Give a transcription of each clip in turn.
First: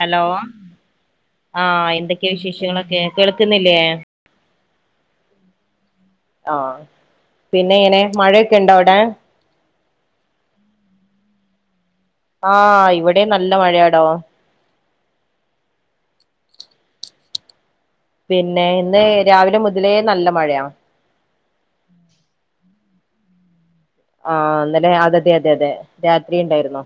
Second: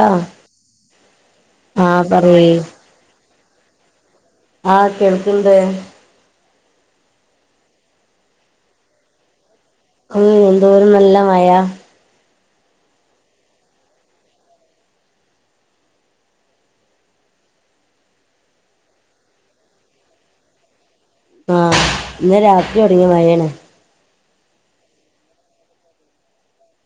Hello ആ ആഹ് എന്തൊക്കെ പറയ് വിശേഷങ്ങളൊക്കെ കേൾക്ന്നില്ലേ ആഹ് കേൾക്ണ്ട് ആഹ് പിന്നെങ്ങനെ മഴയൊക്കെ ണ്ടൊവിടെ ഉം എന്തോരം നല്ല മഴ ആഹ് ഇവിടേം നല്ല മഴയാടോ പിന്നെ ഇന്ന് രാവിലെ മുതലേ നല്ല മഴയാ ആഹ് ഇന്ന് രാത്രി തൊടങ്ങിയ മയേണ് ആഹ് ഇന്നലെ അതെ അതെ അതെ രാത്രി ണ്ടായിരുന്നു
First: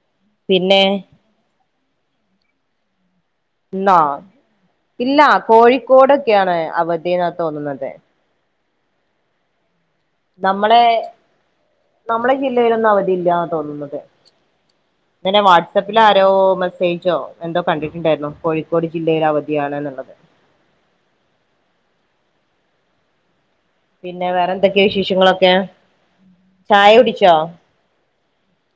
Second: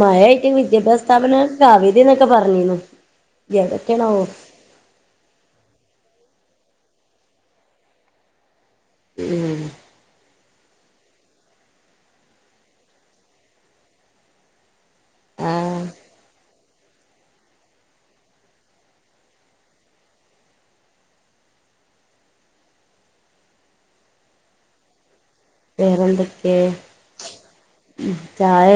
മഴയ്റ്റ് വിദ്യാഭ്യാസ സ്ഥാപനങ്ങൊക്കെ അവധിന്നൊക്കെ പറഞ്ഞിന്നു ന്നാ ഇല്ല കോഴിക്കോടൊക്കെയാണ് അവധിന്നാ തോന്നുന്നത് ഉം നമ്മളെ നമ്മളെ ജില്ലയിലൊന്നും അവധി ഇല്ലാ തോന്നുന്നത് ങ്ങനെ ആഹ് വാട്സപ്പിലാരോ മെസ്സേജോ എന്തോ കണ്ടിട്ടുണ്ടായിന്നു കോഴിക്കോട് ജില്ലയിൽ അവധിയാണ്ന്ന്ള്ളത് പിന്നെ വേറെന്തൊക്കെയാ വിശേഷങ്ങളൊക്കെ വേറെന്തൊക്കെ ചായടിച്ചോ ചായ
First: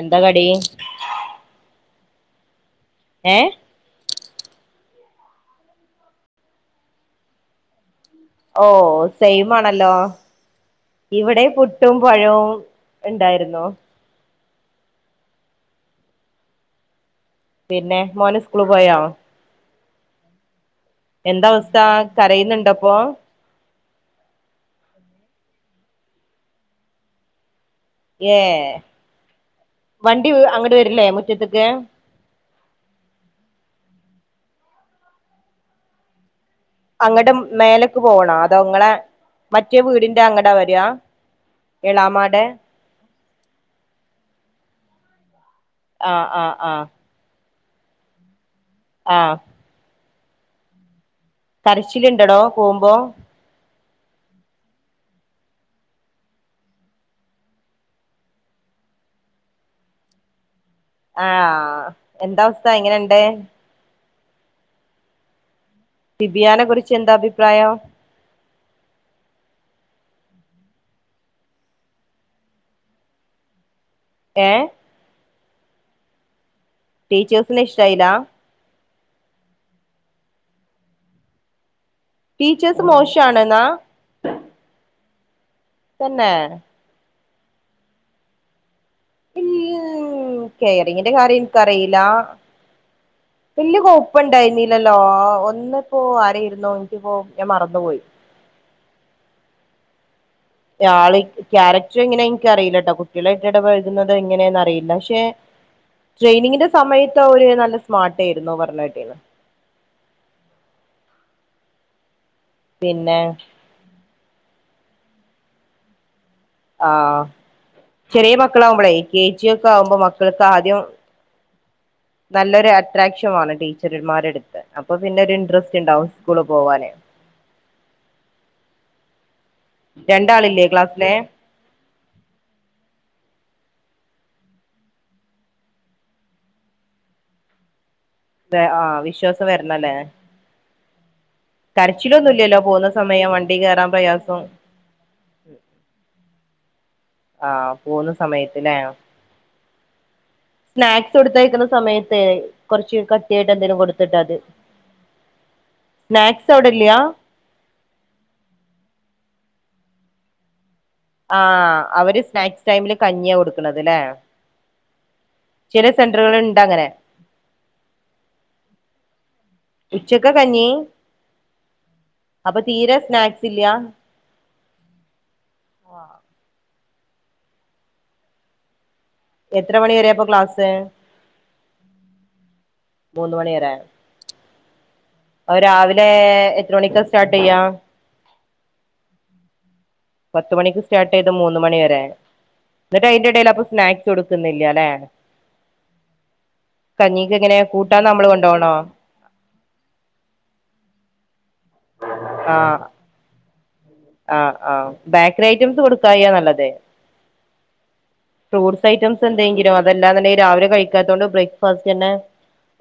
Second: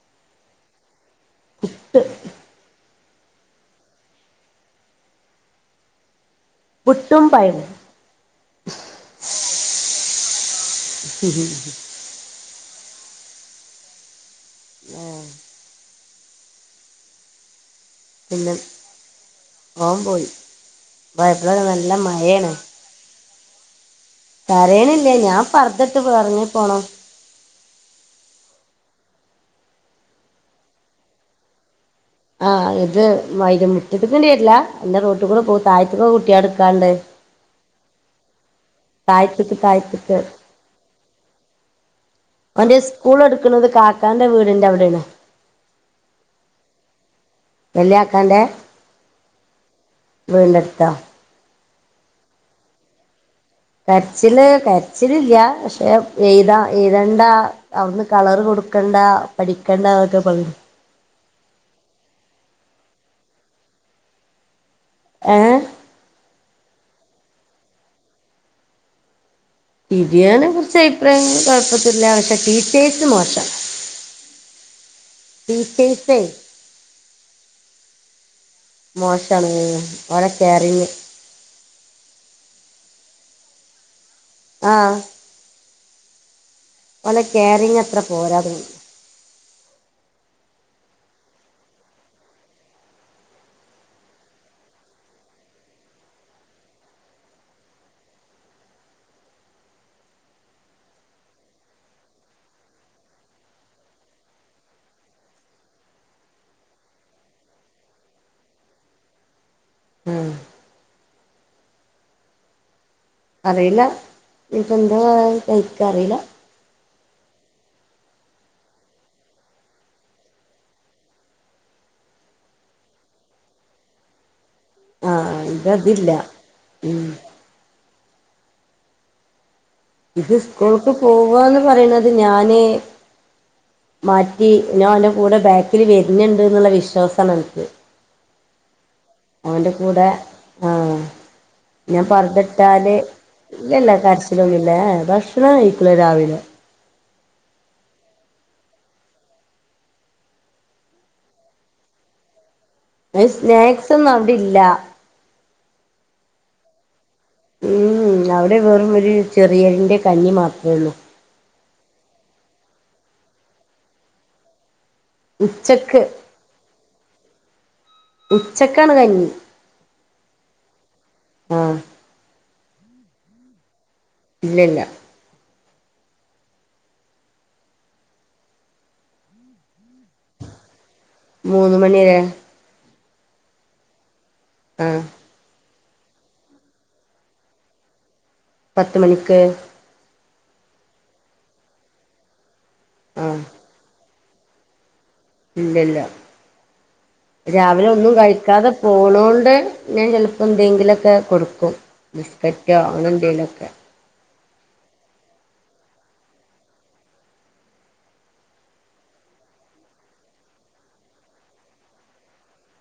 എന്താ കടി പുട്ട് ഏഹ് പുട്ടും പയം ഓ സെയിമാണല്ലോ ഇവിടെ പുട്ടും പഴവും ണ്ടായിരുന്നു ഉം. പിന്നെ മോന് സ്കൂള് പോയോ ഓം പോയി പോയപ്പള് എന്തവസ്ഥ നല്ല മഴയാണ് കരയ്ന്ന്ണ്ടൊപ്പൊ കരയ്ണില്ല ഞാൻ പർദ്ദട്ട് ഇറങ്ങി പോണം ഏഹ് വണ്ടി അങട് വര്ലേ മുറ്റത്തക്ക് ആഹ് ഇത് വൈ മുറ്റത്തിക്ണ്ട് വര്ല ന്നെ റോട്ടികൂടെ പോകും അതായതന്നൊക്കെ കുട്യളെട്കാണ്ട് അങ്ങട് മേലക്ക് പോവണോ അതൊങ്ങളെ താഴത്ത്ക്ക് മറ്റേ താഴത്ത്ക്ക് വീടിന്റെ അങ്ങടാ വരാ എളാമാടെ സ്കൂള് ട്ക്കുണത് കാക്കാന്റെ വീട്ന്റെ അവ്ടെണ് ആഹ് ആഹ് ആഹ് വല്യാക്കാന്റെ ആഹ് വീട്ന്റെ അടുത്തോ കരച്ചില് ണ്ടടോ പോകുമ്പോ കരച്ചില് കരച്ചിലില്യ പഷെ എയ്താ എയ്തണ്ടാ അവ്ട്ന്ന് കളറ് കൊടുക്കണ്ട പഠിക്കണ്ടൊക്കെ പറീണെ ആഹ് എന്ത അവസ്ഥ എങ്ങനെണ്ട് ഏഹ് തിബിയാനെ കുറിച്ച് ന്താ അഭിപ്രായം തിബിയാനെ കുറിച്ച് അഭിപ്രായങ്ങ കുഴപ്പെന്നുല്ല. പഷെ ടീച്ചേഴ്സ് മോശ ഏഹ് ടീ റ്റെൽ സെ ടീച്ചേഴ്സിനെ ഷ്ടായിലാ? മോശാണ്. ഓരെ കേറിങ് ടീച്ചേഴ്സ് മോഷാണ്ന്നാ. ആഹ് തന്നെ ഓലെ കേറിങ് അത്ര പോരാ തോ മ് കെയറിങ്ങിന്റെ കാര്യം ൻ ക്കറീല [inaudible] വല്യ കൊയപ്പണ്ടായിന്നീലല്ലോ? ഒന്ന്പ്പോ ആരെര്ന്നൂ ൻകിപ്പോ ഞാൻ മറന്നു പോയി. രാള് ക്യാരക്ടർ ങ്ങനെ ൻക്കറീല ട്ടോ കുട്യാളായ്ട്ടിട പഴകുന്നത് ങ്ങനെന്നറീല പക്ഷേ ട്രെയിനിങ്ങിന്റെ സമയത്ത് അവര് നല്ല സ്മാർട്ടേയ്ര്ന്നു പറഞ്ഞെട്ടീന്ന് ആഹ് പിന്നെ അറിയില്ല. ഞ്പ്പ ന്താ പാട് ൻക്കറീല ആഹ് ചെറ്യേ മക്കളാവുമ്പളേ കെ ജി ഒക്കെ ആഉമ്പോ മക്കൾക്ക് ആദ്യം നല്ലൊരു അട്രാക്ഷൻ വാണം ടീച്ചർമാരെട്ത്ത്. അപ്പൊ പിന്നൊര് ആഹ് ഇൻട്രസ്റ്റ് ണ്ടാവും ഇതതില്ല സ്കൂള് പോവാന് ഉം ഇത് രണ്ടാളില്ലേ സ്കൂൾക്ക് ക്ലാസ്സിലെ പോവാന്ന് പറിണത് ഞാന് മാറ്റി ഞാ ഓന്റെ കൂടെ ബാക്കില് വര്ന്ണ്ട് ന്ന്ള്ള വിശ്വാസാണ്. ഏ ആഹ് വിഷ് ഓന്റെ കൂടെ ആഹ് ഞാൻ കരച്ചിലൊന്നുംല്ലല്ലോ പോകുന്ന പർദട്ടാല് സമയം വണ്ടി കേറാൻ ഇല്ലല്ല പ്രയാസം കര്ച്ചലൊന്നുല്ല ഭക്ഷണം കഴിക്കൂല രാവിലെ ആഹ് പോന്ന സമയത്ത് ലേ സ്നാക്സ് കൊട്തയക്ക്ണ സമയത്തെ കൊർച്ച് അത് കട്ട്യായിട്ട് എന്തേലു സ്നാക്സ് ഒന്നും കൊടുത്തിട്ടാ അവിടെ തി. ഇല്ല സ്നാക്സ് അവിടെല്ല്യാ മ് ഉമ് അവിടെ വെറും ഒരു ചെറിയരിന്റെ കഞ്ഞി മാത്ര ള്ളൂ ആഹ് അവര് സ്നാക്സ് ടൈമില് കഞ്യാ കൊടുക്കണത് ല്ലേ ചില ഉച്ചക്ക് സെന്ററ്കള് ണ്ട് അങ്ങനെ ഉച്ചക്കാണ് കഞ്ഞി. ഉച്ചക്ക കഞ്ഞി. ആഹ് അപ്പൊ തീരെ സ്നാക്സ് ഇല്ല്യ ഇല്ല ല്ല എത്ര മണി വരെപ്പൊ ക്ലാസ് മൂന്ന് മണി വരെ മൂന്ന് മണി വരേ ആഹ് ഓ രാവിലെ എത്ര മണിക്ക സ്റ്റാർട്ട് ചെയ്യാ? പത്ത് മണിക്ക്. പത്തുമണിക്ക് സ്റ്റാർട്ട് ചെയ്ത് മൂന്ന് മണിവരെ. എന്നിട്ട് അയിന്റെ ആഹ് ഇടേല് അപ്പൊ സ്നാക്സ് കൊടുക്കുന്നില്ല അല്ലെ. ഇല്ലല്ല കഞ്ഞിക്ക് എങ്ങനെ രാവിലെ കൂട്ടാൻ ഒന്നും നമ്മള് കഴിക്കാതെ കൊണ്ടോണോ പോണോണ്ട് ഞാൻ ചിലപ്പോ എന്തെങ്കിലുമൊക്കെ കൊടുക്കും. ബിസ്ക്കറ്റോ ആഹ് അങ്ങനെ എന്തെങ്കിലുമൊക്കെ ആഹ് ആഹ് ബേക്കറി ഐറ്റംസ് കൊടുക്കാ യാ നല്ലത്. ഫ്രൂട്ട്സ് ഐറ്റംസ് എന്തെങ്കിലും അതെല്ലാ ന്ന് ണ്ടെങ്കിൽ രാവിലെ കഴിക്കാത്തോണ്ട് ബ്രേക്ക്ഫാസ്റ്റ് ന്നെ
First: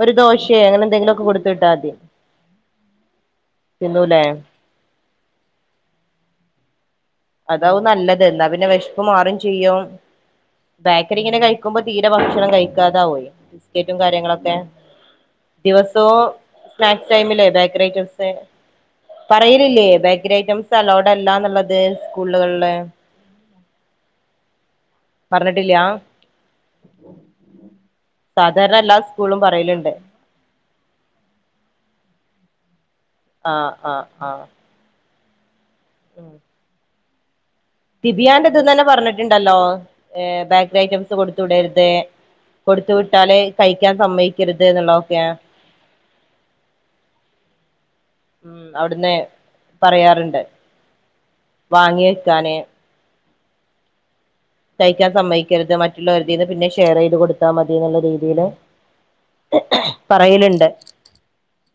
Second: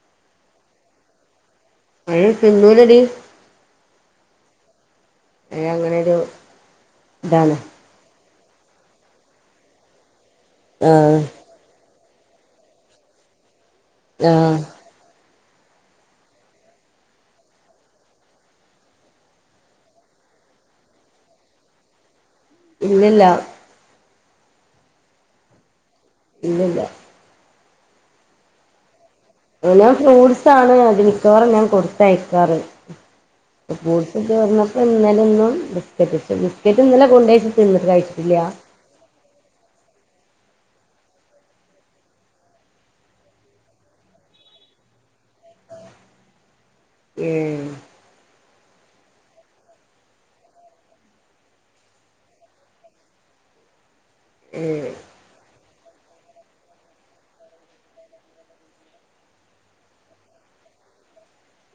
ഒരു ദോശേ അങ്ങനെന്തെലൊക്കെ കൊടുത്ത്ട്ടാതി [unintelligible] തിന്നൂലേ അയ്ന് അങ്ങനൊരു ഇതാണ് അതാവും നല്ലത് ന്നാ പിന്നെ വെഷ്പ്പ് മാറും ചെയ്യും ആഹ് ബേക്കറിങ്ങനെ കഴ് ക്കുമ്പോ തീരെ ഭക്ഷണം കഴിക്കാതാവും ബിസ്കറ്റും കാര്യങ്ങളൊക്കെ ആഹ് ദിവസോം സ്നാക്സ് ടൈമില് ബേക്കറി ഐറ്റംസ് പറയലില്ലേ ബേക്കറി ഐറ്റംസലോടല്ല ന്ന്ള്ളത് സ്കൂളുകൾല് ല്ല ല്ല പർഞ്ട്ട്ല്ല ഇല്ലല്ല ഉം സാധാരണെല്ലാ സ് ഓന് ഞാ ഫ്രൂട്സാണ് അത് മിക്കവാറും ഞാൻ കൊടുത്തയക്കാറ് ആഹ് പ്പോ ആഹ് ഫ്രൂട്സ് ആഹ് തീർന്നപ്പൊ ഇന്നലെന്നും ബിസ്ക്കറ്റ് ബിസ്ക്കറ്റ് ഇന്നലെ കൊണ്ടെച്ച് തിന്ന് [unintelligible] ബിയാന്റെ ഇത്ന്നെന്നെ പറഞ്ട്ട്ണ്ടല്ലോ എ ബേക്കറി ഐറ്റംസ് കൊടുത്ത് വിടര്ത് കൊടുത്തു വിട്ടാല് കയ്ക്കാൻ സമ്മയ്ക്കര്ത് ന്ന്ള്ളതൊക്കെ ഏ ഉം അവ്ട്ന്ന് പറയാറ്ണ്ട് വാങ്ങി വെക്കാന് കയ്ക്കാൻ ഏഹ് സമ്മയ്ക്കര്ത് മറ്റ് റ്റ്ള്ളോര്തീന്ന് പിന്നെ ഷെയർ ചെയ്ത് കൊടുത്താ മതിന്ന്ള്ള രീതില് പറയല്ണ്ട്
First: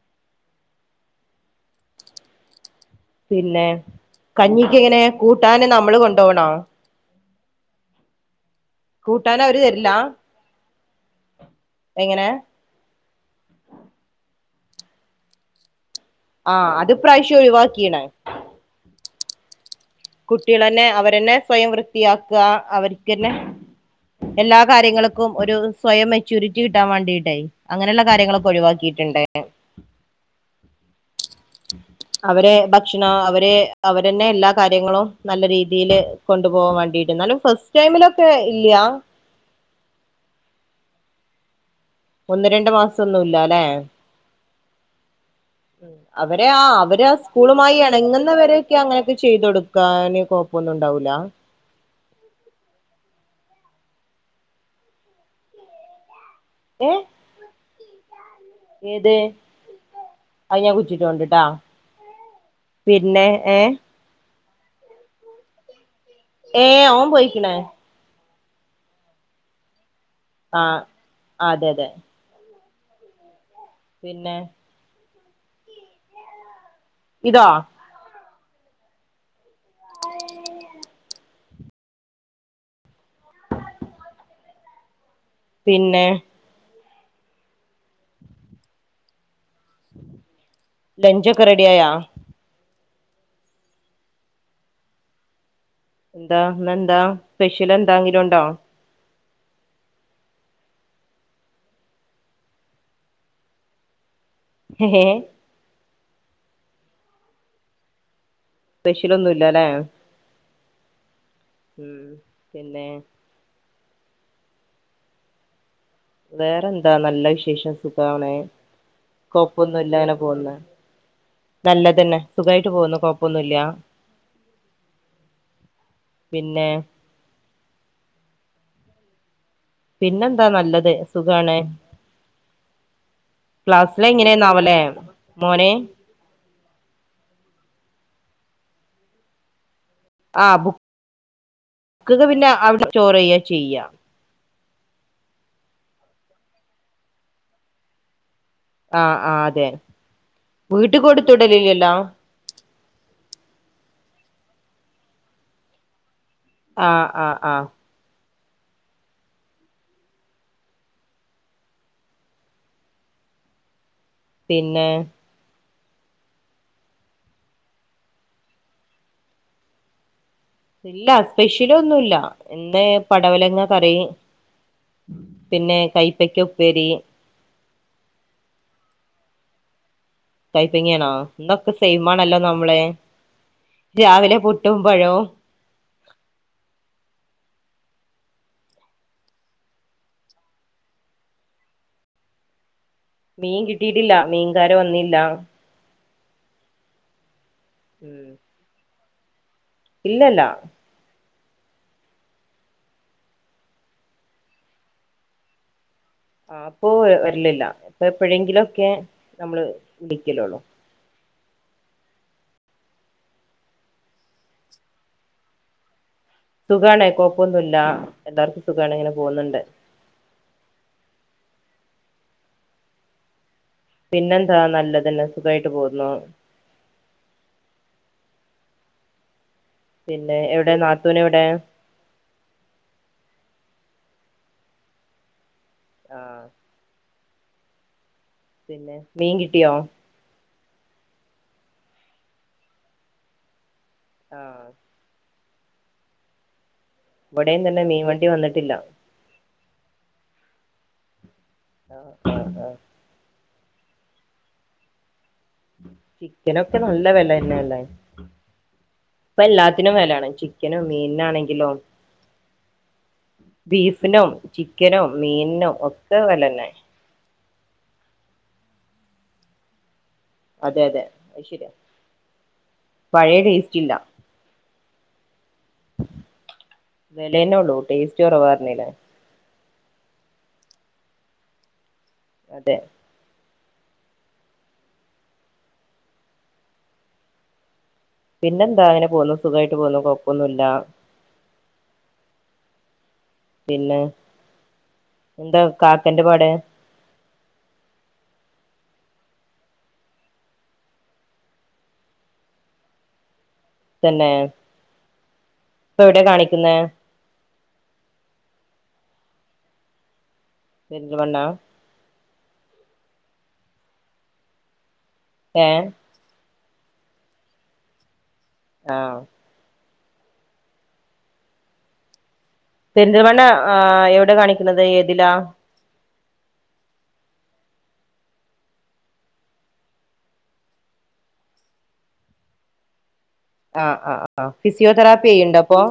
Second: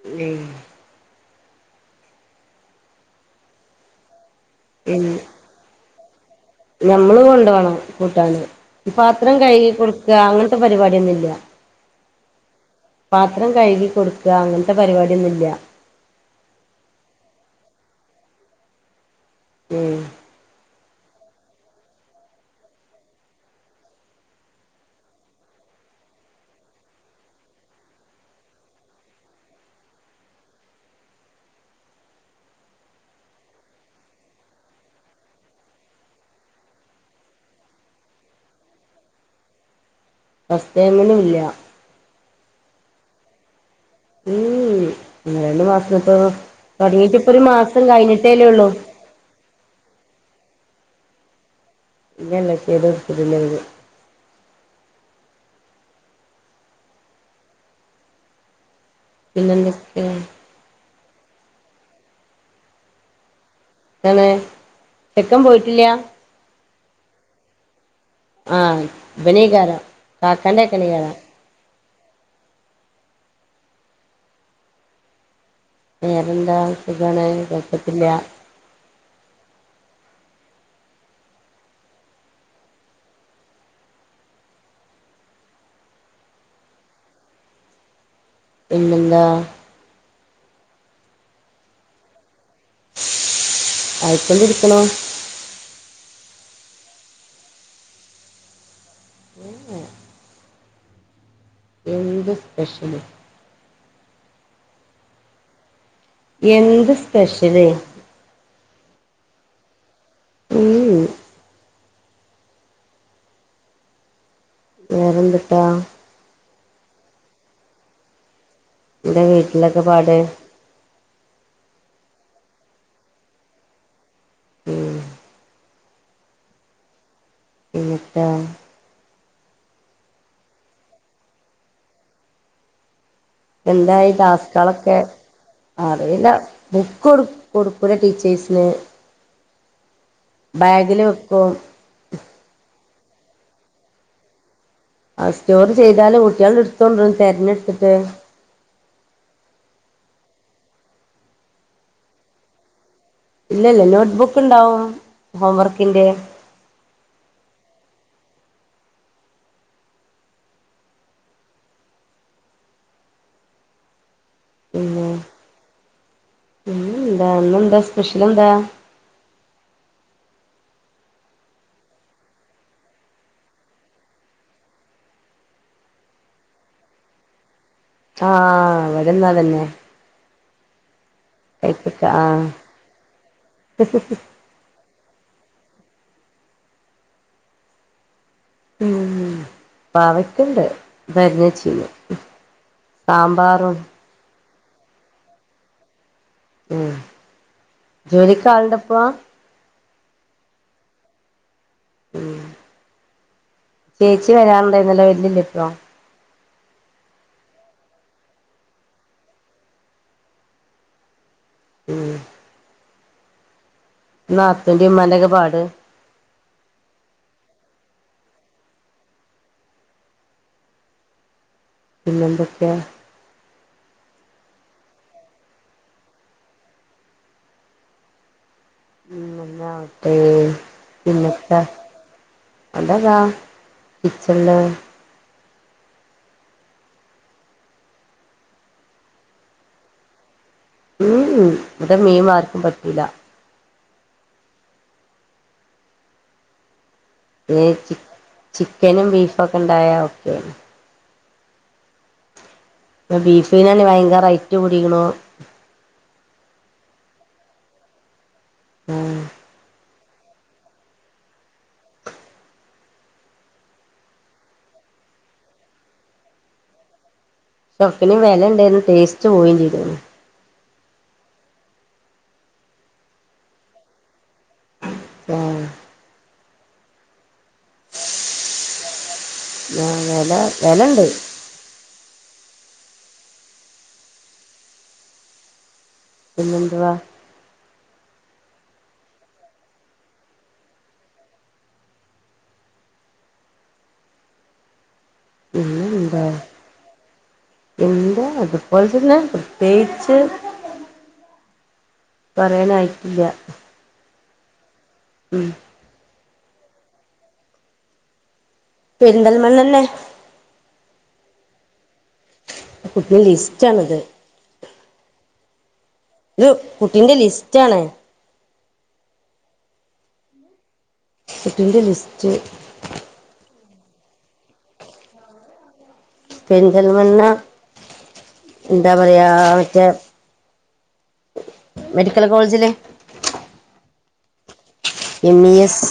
എ പിന്നെ കഞ്ഞിക്കെങ്ങനെ ഏഹ് കൂട്ടാന് നമ്മള് കൊണ്ടോവണോ ഞമ്മള് കൊണ്ടവണം കൂട്ടാന് പാത്രം കൂട്ടാൻ അവര് കയ്യ് തരില്ല കൊടുക്ക അങ്ങൻത്തെ പരിപാടിയൊന്നുല്ല എങ്ങനെ പാത്രം കഴുകി കൊടുക്ക അങ്ങൻത്തെ പരിപാടിയൊന്നുല്ല ആ അത്പ്രാശ്യം ഒഴിവാക്കിണ് ഉം കുട്ട്യാളെന്നെ അവരെന്നെ സ്വയം വൃത്തിയാക്ക അവര്ക്കെന്നെ എല്ലാ കാര്യങ്ങൾക്കും ഒരു സ്വയം മെച്യൂരിറ്റി കിട്ടാൻ വാണ്ടിട്ടെ അങ്ങനെള്ള കാര്യങ്ങളൊക്കെ ഒഴിവാക്കിട്ട്ണ്ട് അവരെ ഭക്ഷണം അവരെ അവരെന്നെ എല്ലാ കാര്യങ്ങളും നല്ല രീതില് കൊണ്ടു പോകാൻ വാണ്ടിട്ട് ന്നാലും ഫസ്റ്റ് ടൈമിലൊക്കെ ഇല്ല ഫസ്റ്റ് ടൈമിലില്ല ഒന്ന് രണ്ട് മാസൊന്നുല്ല ല്ലേ ഉം ഒന്ന് രണ്ട് മാസം ഇപ്പോ അവര് ആ അവരാ തൊടങ്ങിട്ട് ഇപ്പൊ ഒരു സ്കൂളുമായി മാസം കഴിഞ്ഞിട്ടേല്ലേ ഉള്ളൂ എണങ്ങുന്നവരൊക്കെ അങ്ങനെയൊക്കെ ചെയ്തൊടു ക്കാന് കൊഴപ്പൊന്നുണ്ടാവൂല്ല [unintelligible] ഏ ഏത് പിന്നെന്തൊക്കെ പിന്നെ ഏ ന്താണ് ചെക്കൻ പോയിട്ടില്ല ഏ ഓൻ പോയിക്ക്‌ണ് ആ ബനേകാരം താത്തന്റെ ആ ചെക്കനേകാരം അതെ തെ പിന്നെ വേറെന്താ സുഖമാണ് ഇതോ കൊക്കത്തില്ല. പിന്നെ പിന്നെന്താ ലഞ്ച് ഒക്കെ റെഡി ആയോ? ആയ് കൊണ്ടിരിക്കുണു. എന്താ എന്താ സ്പെഷ്യൽ എന്താങ്കിലും ഉണ്ടോ? ഏഹോ. എന്ത് സ്പെഷ്യല്. ഹേ എന്ത് സ്പെഷ്യല്. സ്പെഷ്യൽ ഒന്നും ഇല്ല അല്ലെ ഉം ഉം പിന്നെ വേറെന്തുട്ടാ. വേറെന്താ നല്ല വിശേഷം സുഖണ്. എന്റെ കൊപ്പൊന്നും വീട്ടിലൊക്കെ ഇല്ലങ്ങനെ പാട് പോകുന്ന്. നല്ലത്ന്നെ സുഖായിട്ട് പോകുന്നു കൊഴപ്പൊന്നുമല്ല. ഉം പിന്നെ പിന്നെന്താ പിന്നെന്താ നല്ലത് സുഖാണ്. ക്ലാസ്സില് എന്തായി എങ്ങനെയാന്നാവല്ലേ ടാസ്കളൊക്കെ മോന് അറില്ല. ബുക്ക് കൊടുക്കുല ടീച്ചേഴ്സ്ന്. ബാഗില് വെക്കും. ക്കുക പിന്നെ അവിടെ സ്റ്റോർ ചെയ്യ ചെയ്യാം. ആ സ്റ്റോർ ചെയ്തല് കുട്ടികള് എടുത്തോണ്ടരും തെരഞ്ഞ് എടുത്തിട്ട്. ആഹ് ആ് അതെ വീട്ടിക്ക് കൊടുത്ത് വിടലില്ലല്ലോ? ഇല്ല ഇല്ല നോട്ട്ബുക്ക് ഉണ്ടാവും ഹോം വർക്കിന്റെ. ആഹ് ആഹ ആഹ് പിന്നെ എന്താ ഇന്നെന്താ സ്പെഷ്യൽ എന്താ. ഇല്ല സ്പെഷ്യല് ഒന്നുമില്ല ഇന്ന് പടവലങ്ങ കറി. പിന്നെ കൈപ്പക്ക ഉപ്പേരി. ആഹ ഇവിടുന്ന് അതന്നെ. കൈപ്പങ്ങിയ ആണോ ഇന്നൊക്കെ കൈപ്പക്ക സെമാണല്ലോ ആഹ് നമ്മളെ രാവിലെ പുട്ടും പഴവും. ഉ പാവക്കണ്ട് അറിഞ്ഞു വെച്ച്ണ്. മീൻ കിട്ടിയിട്ടില്ല മീൻകാര് വന്നില്ല. ഉം ജോലിക് ആളുണ്ടപ്പൊ? ഇല്ലല്ല. ഉം ചേച്ചി വരാനണ്ട വരുന്നിലെ ഇപ്പൊ ആ അപ്പൊ വരലില്ല ഇപ്പ എപ്പോഴെങ്കിലുംക്കെ നമ്മള് വിളിക്കലോള്ളൂ. ഉം നാത്തുന്റിം ഉമമാന്റിം ഒക്കെ പാട്. സുഖാണ് കൊഴപ്പൊന്നുല്ല. എല്ലാർക്കും സുഖാണ് ങ്ങനെ പോന്ന്ണ്ട്. പിന്നെന്തെക്കെ പിന്നെന്താ നല്ലതന്നെ സുഖായിട്ട് പോവ്ന്നു. നന്നാവട്ടേ. പിന്നെ എവിടെ നാത്തൂൻ എവിടെ പിന്നെത്താ അവടതാ കിച്ചൺള് ആഹ് പിന്നെ മീൻ കിട്ടിയോ? ഉം ഉം വടെ മീൻ ആർക്കും പറ്റൂല. ആഹ് ഇവിടെയും ഏഹ് തന്നെ മീൻ ചിക് വണ്ടി വന്നിട്ടില്ല ചിക്കനും, ബീഫൊക്കെ ണ്ടായ ഒക്കേണ്. അഹ് അഹ് അഹ് പ്പം ബീഫ് നെന്നെ വയങ്കര റേറ്റ് കൂടിണു. ചിക്കനൊക്കെ നല്ല വെലന്നെല്ലെ. ഉം പ്പ എല്ലാ ത്തിനും വെലാണ്. ചിക്കനും, മീനാണെങ്കിലോ ബീഫിനും, ചിക്കനും, മീൻന്നും ഒക്കെ വെലന്നെ. ഒക്കെനും വെലണ്ടേനും ടേസ്റ്റ് പോയിം ചെയ്ത് ക്ക്ണ് അതെ അതെ അഹ് ശരിയാ. പഴേ ടേസ്റ്റില്ല. ആഹ് വിലേന്നൊള്ളൂ ടേസ്റ്റ് കൊറവാർഞ്ഞീലെ ആഹ് വെല വെലണ്ട്. അതെ പിന്നെന്തുവാ പിന്നെന്താ നെ പോവുന്നു. സുഖായിട്ട് പോവുന്നു. കൊഴപ്പൊന്നു ല്ല. പിന്നെ എന്താ പിന്നെന്താ കാക്കന്റെ പാട് എന്താ അത്പോലെ തന്നെ പ്രത്യേയിച്ച് പറയാനായിട്ടില്ല്യാ തന്നെ ഉം പ്പെ എവ്ടെ കാണിക്കുന്നെ? പെരിന്തൽമണ്ണന്നെ പെരിന്തൽമണ്ണ ആകുട്ടിന്റെ ലിസ്റ്റാണത് ഏഹ് ത് കുട്ടിന്റെ ലിസ്റ്റാണ്. ആഹ് കുട്ടിന്റെ ലിസ്റ്റ് പെരിന്തൽമണ്ണ ആഹ് എവ്ടെ കാണിക്കുന്നത്. ഏതിലാ? പെരിന്തൽമണ്ണ എന്താ പറയാ മറ്റേ മെഡിക്കൽ കോൾജില് ആഹ് ആഹ് ആഹ് ഫിസിയോതെറാപ്പി എം ഇ എയ്യ്ണ്ടോ പ്പോ എസ്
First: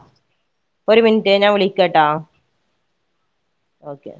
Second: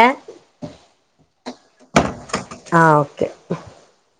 ഏ ഒര് മി ൻറ്റേ ഞാൻ വിളിക്കാട്ടോ ആഹ് ഓക്കെ ഓക്കെ